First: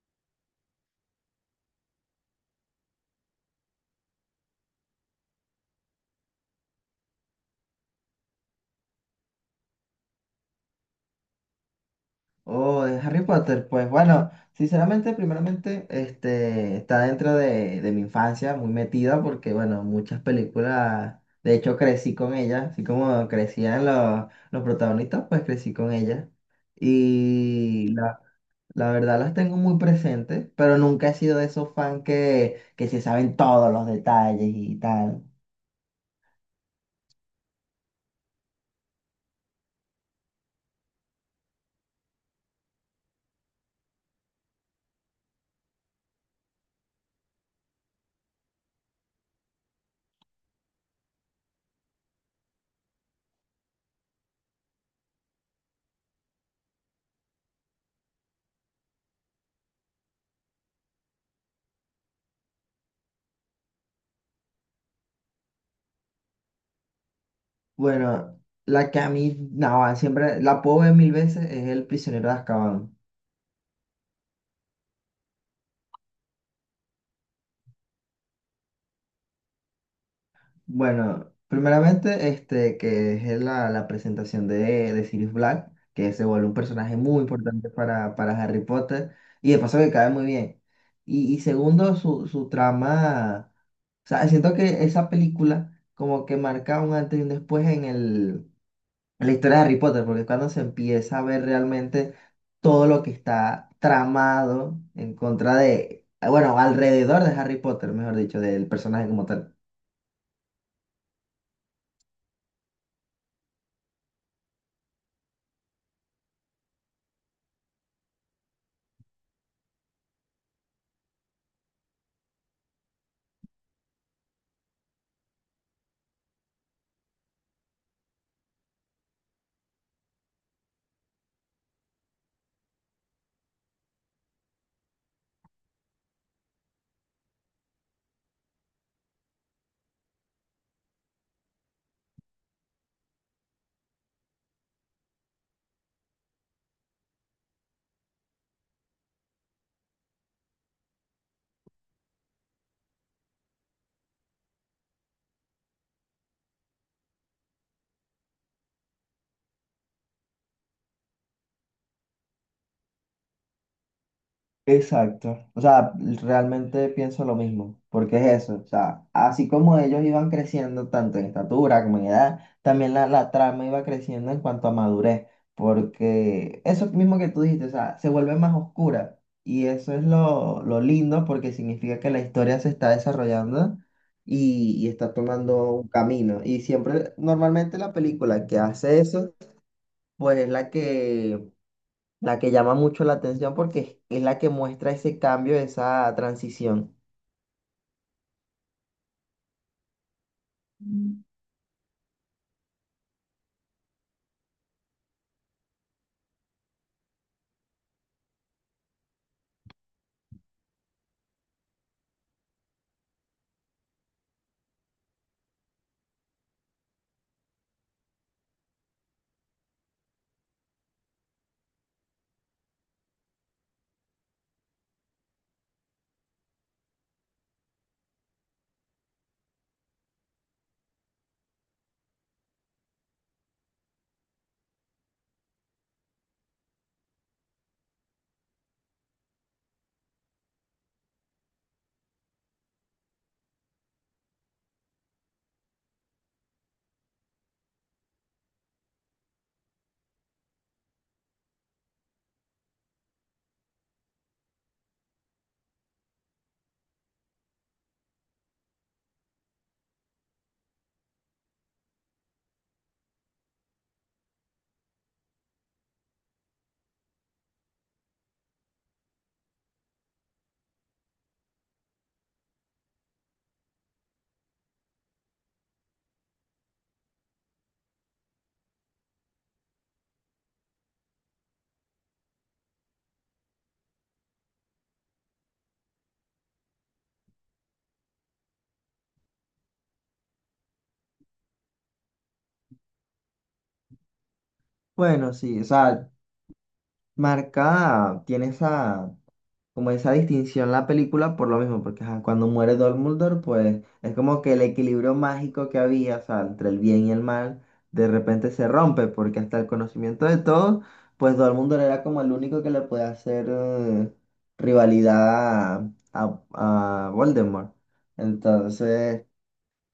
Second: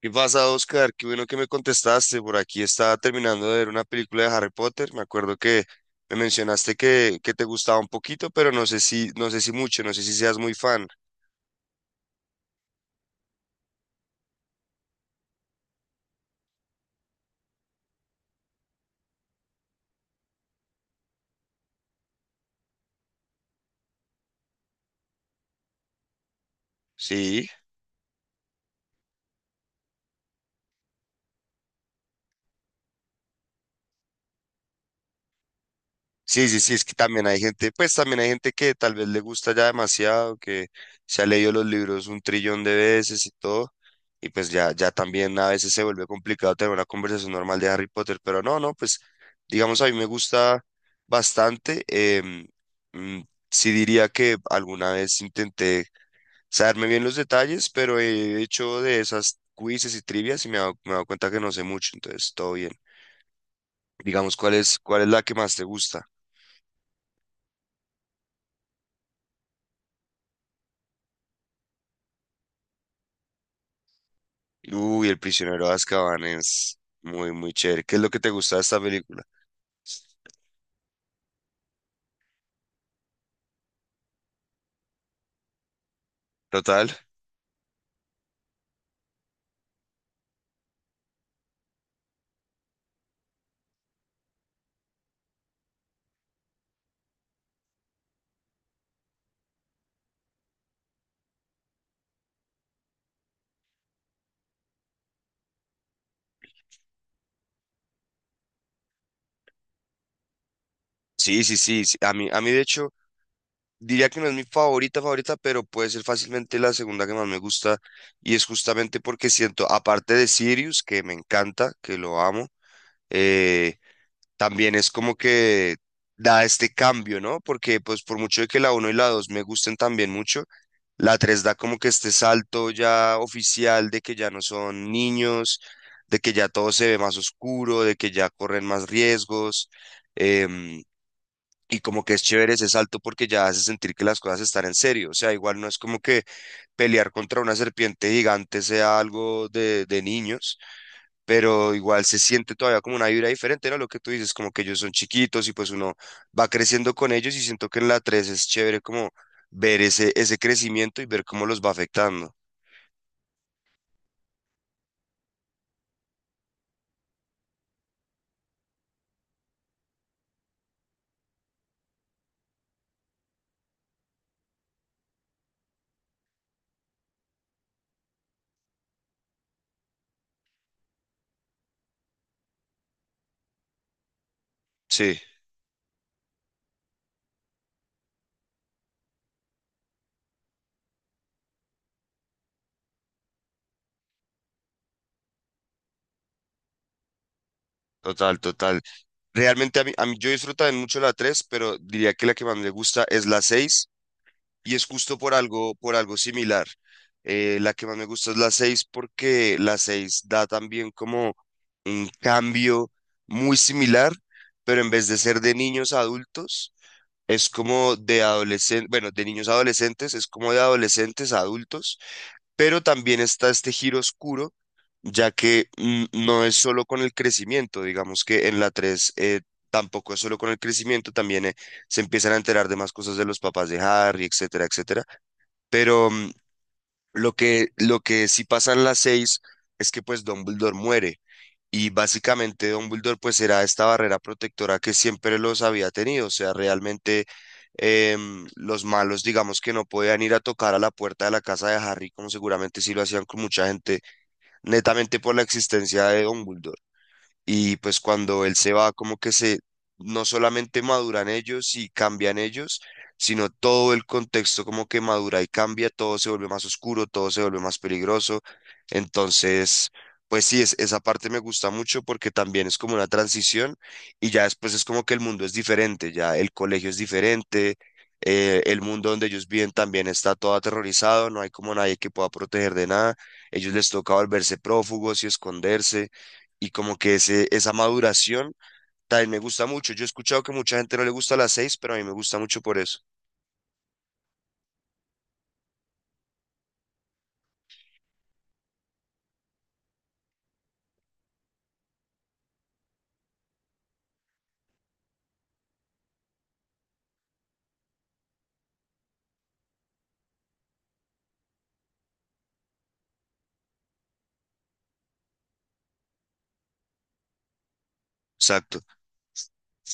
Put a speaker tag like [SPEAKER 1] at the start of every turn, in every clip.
[SPEAKER 1] ¿Qué pasa, Oscar? Qué bueno que me contestaste. Por aquí estaba terminando de ver una película de Harry Potter. Me acuerdo que me mencionaste que te gustaba un poquito, pero no sé si mucho, no sé si seas muy fan.
[SPEAKER 2] Oh, de Harry Potter, pues bueno, sinceramente, primeramente, está dentro de mi infancia, muy metida, porque bueno, muchas películas, de hecho crecí con ellas, así como crecían los protagonistas, pues crecí con ellas.
[SPEAKER 1] Sí.
[SPEAKER 2] Y la, la verdad las tengo muy presentes, pero nunca he sido de esos fans que se saben todos los detalles y tal.
[SPEAKER 1] Sí, sí, sí, es que también hay gente, pues también hay gente que tal vez le gusta ya demasiado, que se ha leído los libros un trillón de veces y todo, y pues ya también a veces se vuelve complicado tener una conversación normal de Harry Potter, pero no, no, pues digamos a mí me gusta bastante, mm, sí diría que alguna vez intenté saberme bien los detalles, pero he hecho de esas quizzes y trivias y me he dado cuenta que no sé mucho, entonces todo bien. Digamos, ¿cuál es la que más te gusta?
[SPEAKER 2] Bueno, la que a mí, no, siempre la puedo ver mil veces es El prisionero de Azkaban.
[SPEAKER 1] Uy, El prisionero de Azkaban es muy, muy chévere. ¿Qué es lo que te gusta de esta película?
[SPEAKER 2] Bueno, primeramente, que es la presentación de Sirius Black, que se vuelve un
[SPEAKER 1] Total.
[SPEAKER 2] personaje muy importante para Harry Potter, y de paso que cae muy bien. Y segundo, su trama, o sea, siento que esa película como que marca un antes y un después en el, en la historia de Harry Potter, porque es cuando se empieza a ver realmente todo lo que está tramado en contra de, bueno, alrededor de Harry Potter, mejor dicho, del personaje como tal.
[SPEAKER 1] Sí, sí, sí, sí. A mí, de hecho, diría que no es mi favorita, favorita, pero puede ser fácilmente la segunda que más me gusta. Y es justamente porque siento, aparte de Sirius, que me encanta, que lo amo, eh, también es como que da este cambio, ¿no? Porque pues por mucho de que la uno y la 2 me gusten también mucho, la 3 da como que este salto ya oficial de que ya no son niños, de que ya todo se ve más oscuro, de que ya corren más riesgos. em, y como que es chévere ese salto porque ya hace sentir que las cosas están en serio. O sea, igual no es como que pelear contra una serpiente gigante sea algo de niños, pero igual se siente todavía como una vibra diferente, ¿no? Lo que tú dices, como que ellos son chiquitos y pues uno va creciendo con ellos y siento que en la 3 es chévere como ver ese crecimiento y ver cómo los va afectando.
[SPEAKER 2] Exacto. O sea, realmente pienso lo mismo, porque es eso. O sea, así como ellos iban creciendo tanto en estatura como en edad, también la trama iba creciendo en cuanto a madurez, porque eso mismo que tú dijiste, o sea, se vuelve más oscura. Y eso es lo lindo porque significa que la historia se está desarrollando y está
[SPEAKER 1] Sí,
[SPEAKER 2] tomando un camino. Y siempre, normalmente la película que hace eso, pues es la que llama mucho la atención porque es la que muestra ese cambio, esa transición.
[SPEAKER 1] total, total. Realmente a mí yo disfruto también mucho la
[SPEAKER 2] Mm.
[SPEAKER 1] tres, pero diría que la que más me gusta es la seis, y es justo por algo, similar. La que más me gusta es la 6 porque la 6 da también como un cambio muy similar, pero en vez de ser de niños a adultos, es como de adolescentes, bueno, de niños a adolescentes, es como de adolescentes a adultos, pero también está este giro oscuro, ya que no es solo con el crecimiento, digamos que en la 3 tampoco es solo con el crecimiento, también se empiezan a enterar de más cosas de los papás de Harry, etcétera, etcétera. Pero lo que sí pasa en las seis es que pues Dumbledore muere, y básicamente Dumbledore pues era esta barrera protectora que siempre los había tenido. O sea, realmente los malos digamos que no podían ir a tocar a la puerta de la casa de Harry, como seguramente sí lo hacían con mucha gente, netamente por la existencia de Dumbledore. Y pues cuando él se va, como que no solamente maduran ellos y cambian ellos, sino todo el contexto como que madura y cambia, todo se vuelve más oscuro, todo se vuelve más peligroso. Entonces, pues sí, esa parte me gusta mucho porque también es como una transición, y ya después es como que el mundo es diferente, ya el colegio es diferente, el mundo donde ellos viven también está todo aterrorizado, no hay como nadie que pueda proteger de nada, ellos les toca volverse prófugos y esconderse, y como que esa maduración también me gusta mucho. Yo he escuchado que mucha gente no le gusta las seis, pero a mí me gusta mucho por eso.
[SPEAKER 2] Bueno, sí, o sea, marca, tiene esa, como esa distinción la película por lo mismo, porque ajá, cuando muere Dumbledore, pues es como que el equilibrio mágico que había, o sea, entre el bien y el mal, de repente se rompe, porque hasta el conocimiento de todos, pues Dumbledore era como el único que le puede hacer rivalidad a, a Voldemort.
[SPEAKER 1] Exacto.
[SPEAKER 2] Entonces...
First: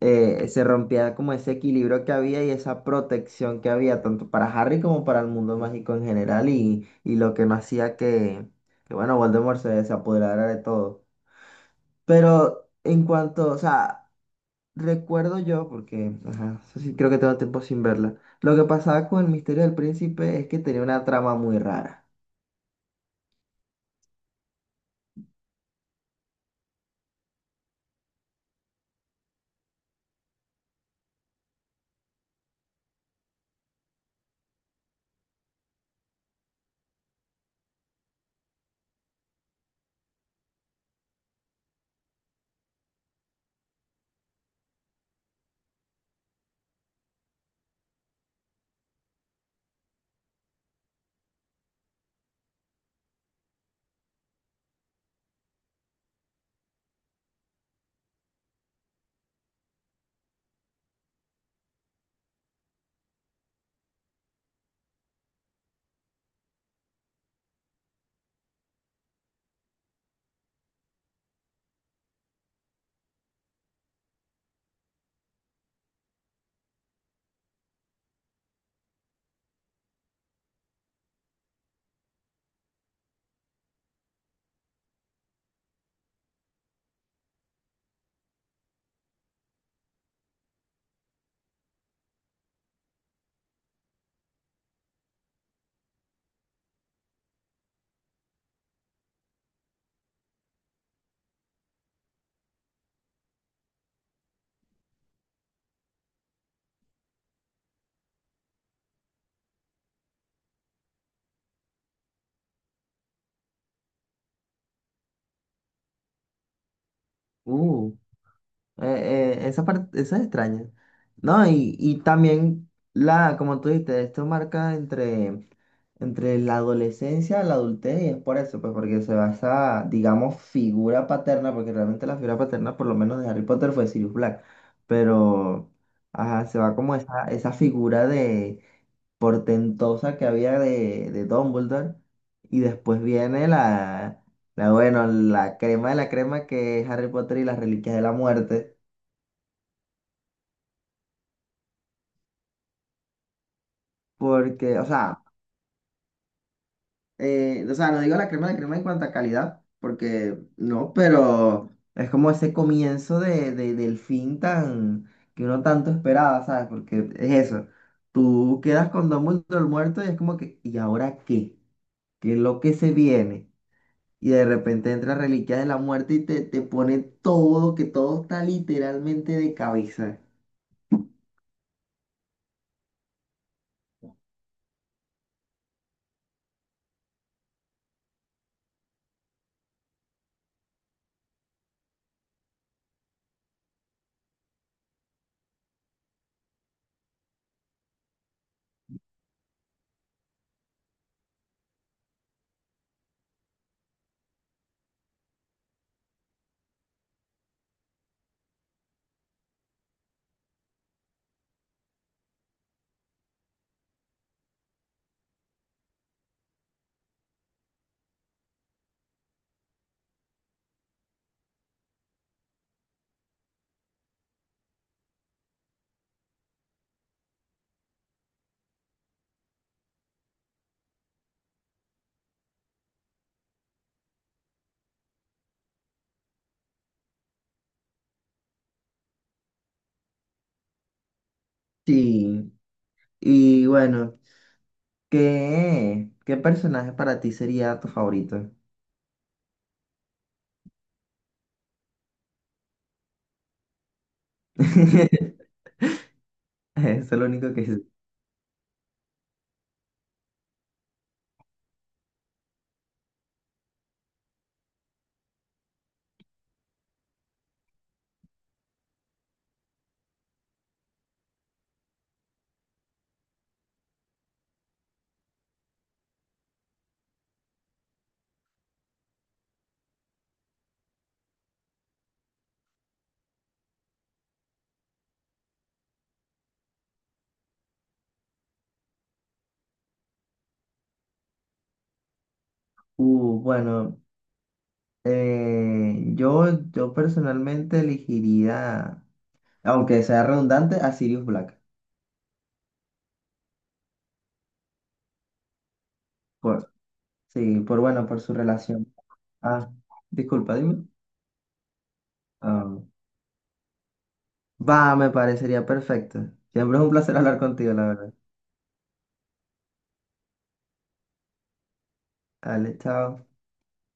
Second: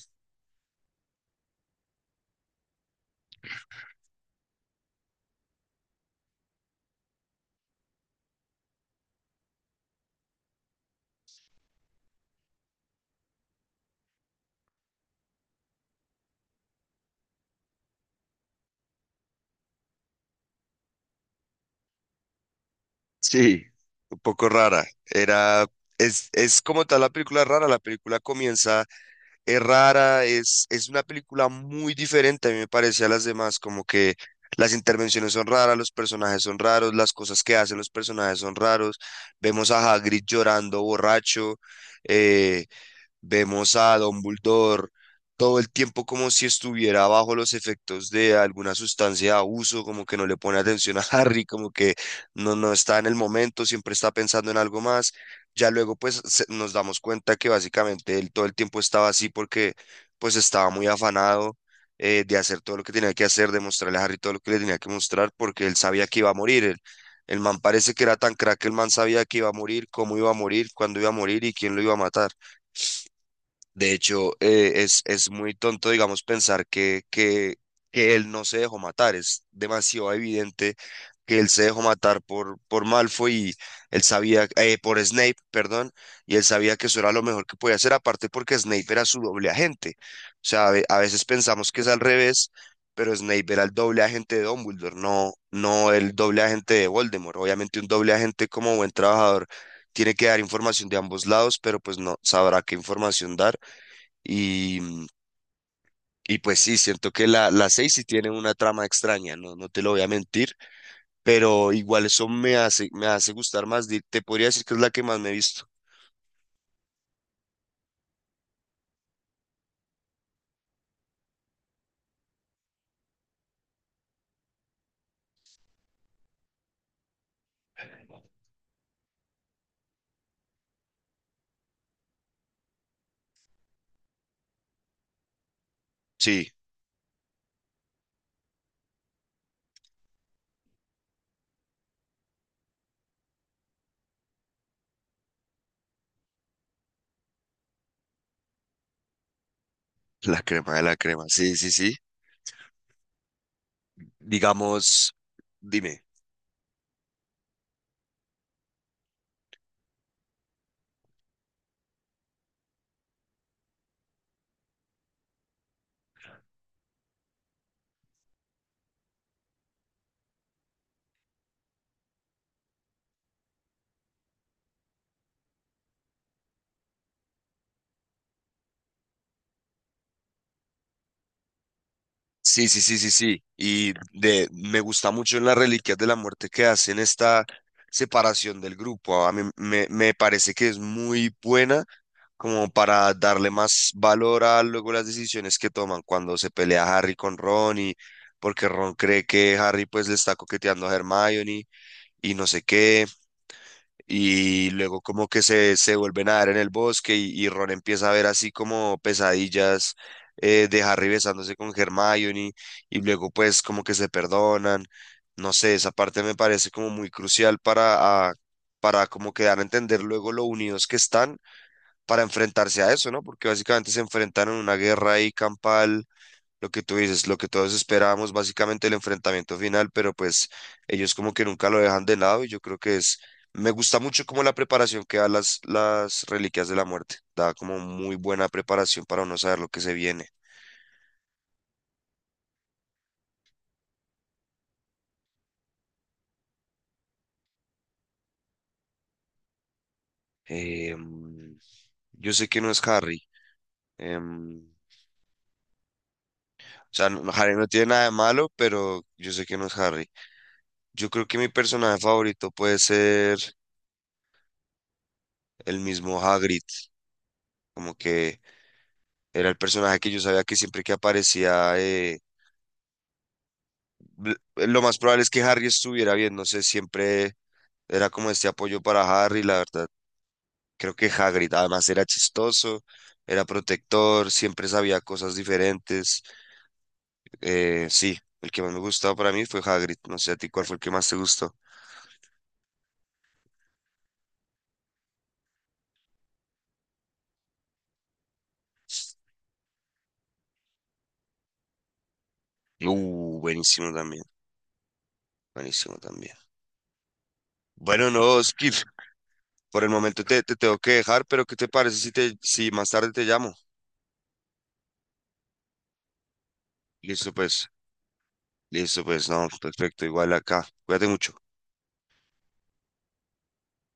[SPEAKER 2] se rompía como ese equilibrio que había y esa protección que había tanto para Harry como para el mundo mágico en general y lo que no hacía bueno, se apoderara de todo. Pero en cuanto, o sea, recuerdo yo, porque ajá, eso sí creo que tengo tiempo sin verla, lo que pasaba con el misterio del príncipe es que tenía una trama muy rara.
[SPEAKER 1] Sí, un poco rara. Es como tal la película rara. La película comienza, es rara, es una película muy diferente, a mí me parece, a las demás, como que las intervenciones son raras, los personajes son raros, las cosas que hacen los personajes son raros. Vemos a Hagrid llorando borracho. eh, Vemos a Dumbledore todo el tiempo como si estuviera bajo los efectos de alguna sustancia de abuso, como que no le pone atención a Harry, como que no está en el momento, siempre está pensando en algo más. Ya luego pues nos damos cuenta que básicamente él todo el tiempo estaba así porque pues estaba muy afanado, de hacer todo lo que tenía que hacer, de mostrarle a Harry todo lo que le tenía que mostrar porque él sabía que iba a morir. El man parece que era tan crack que el man sabía que iba a morir, cómo iba a morir, cuándo iba a morir y quién lo iba a matar. De hecho, es muy tonto, digamos, pensar que él no se dejó matar. Es demasiado evidente que él se dejó matar por, Malfoy, y él sabía, por Snape, perdón, y él sabía que eso era lo mejor que podía hacer, aparte porque Snape era su doble agente. O sea, a veces pensamos que es al revés, pero Snape era el doble agente de Dumbledore, no el doble agente de Voldemort. Obviamente un doble agente, como buen trabajador, tiene que dar información de ambos lados, pero pues no sabrá qué información dar. Y, mm, y pues sí, siento que la, 6 sí tiene una trama extraña, no te lo voy a mentir, pero igual eso me hace gustar más. Te podría decir que es la que más me he visto.
[SPEAKER 2] Uh. Esa parte, esa es extraña. No, y también la, como tú dijiste, esto marca entre la adolescencia y la adultez, y es por eso, pues porque se basa, digamos, figura paterna, porque realmente la figura paterna, por lo menos de Harry Potter, fue Sirius Black. Pero, ajá,
[SPEAKER 1] Sí,
[SPEAKER 2] se va como esa figura de portentosa que había de Dumbledore, y después viene la, bueno, la crema de la crema que es Harry Potter y las Reliquias de la Muerte.
[SPEAKER 1] la crema de la crema, sí, sí, sí.
[SPEAKER 2] Porque,
[SPEAKER 1] Digamos, dime.
[SPEAKER 2] o sea, no digo la crema de crema en cuanto a calidad, porque no, pero es como ese comienzo del fin tan que uno tanto esperaba, ¿sabes? Porque es eso. Tú quedas con Dumbledore muerto y es como que, ¿y ahora qué? ¿Qué es lo que se viene? Y de repente entra Reliquias de la Muerte y te pone todo, que todo está literalmente de cabeza.
[SPEAKER 1] Sí, sí, sí, sí, sí. Y de, me gusta mucho en las Reliquias de la Muerte que hacen esta separación del grupo. A mí me parece que es muy buena como para darle más valor a luego las decisiones que toman cuando se pelea Harry con Ron, y porque Ron cree que Harry pues le está coqueteando a Hermione y no sé qué, y luego como que se vuelven a ver en el bosque, y Ron empieza a ver así como pesadillas, de Harry besándose con Hermione, y luego pues como que se perdonan. No sé, esa parte me parece como muy crucial para, ah, para como que dar a entender luego lo unidos que están para enfrentarse a eso, ¿no? Porque básicamente se enfrentaron a una guerra ahí campal, lo que tú dices, lo que todos esperábamos, básicamente el enfrentamiento final, pero pues ellos como que nunca lo dejan de lado, y yo creo que es, me gusta mucho como la preparación que da las, Reliquias de la Muerte, da como muy buena preparación para uno saber lo que se viene.
[SPEAKER 2] Sí. Y bueno, ¿qué personaje para ti sería tu favorito?
[SPEAKER 1] Em, yo sé que no es Harry. em,
[SPEAKER 2] Eso
[SPEAKER 1] o sea,
[SPEAKER 2] es lo
[SPEAKER 1] no,
[SPEAKER 2] único
[SPEAKER 1] Harry
[SPEAKER 2] que
[SPEAKER 1] no
[SPEAKER 2] es.
[SPEAKER 1] tiene nada de malo, pero yo sé que no es Harry. Yo creo que mi personaje favorito puede ser el mismo Hagrid. Como que era el personaje que yo sabía que siempre que aparecía, lo más probable es que Harry estuviera bien, no sé, siempre era como este apoyo para Harry, la verdad. Creo que Hagrid además era chistoso, era protector, siempre sabía cosas diferentes. Sí, el que más me gustaba para mí fue Hagrid, no sé a ti cuál fue el que más te gustó.
[SPEAKER 2] Bueno, yo personalmente elegiría, aunque sea redundante, a Sirius Black.
[SPEAKER 1] Buenísimo también, buenísimo también.
[SPEAKER 2] Por, sí, por bueno,
[SPEAKER 1] Bueno,
[SPEAKER 2] por su
[SPEAKER 1] no, Skip,
[SPEAKER 2] relación. Ah,
[SPEAKER 1] por el momento te,
[SPEAKER 2] disculpa,
[SPEAKER 1] te tengo
[SPEAKER 2] dime.
[SPEAKER 1] que dejar, pero ¿qué te parece si, si
[SPEAKER 2] Ah,
[SPEAKER 1] más tarde te llamo?
[SPEAKER 2] va, me parecería perfecto. Siempre es un placer
[SPEAKER 1] Listo,
[SPEAKER 2] hablar
[SPEAKER 1] pues.
[SPEAKER 2] contigo, la verdad.
[SPEAKER 1] Listo, pues no, perfecto, igual acá. Cuídate mucho.
[SPEAKER 2] Dale, chao.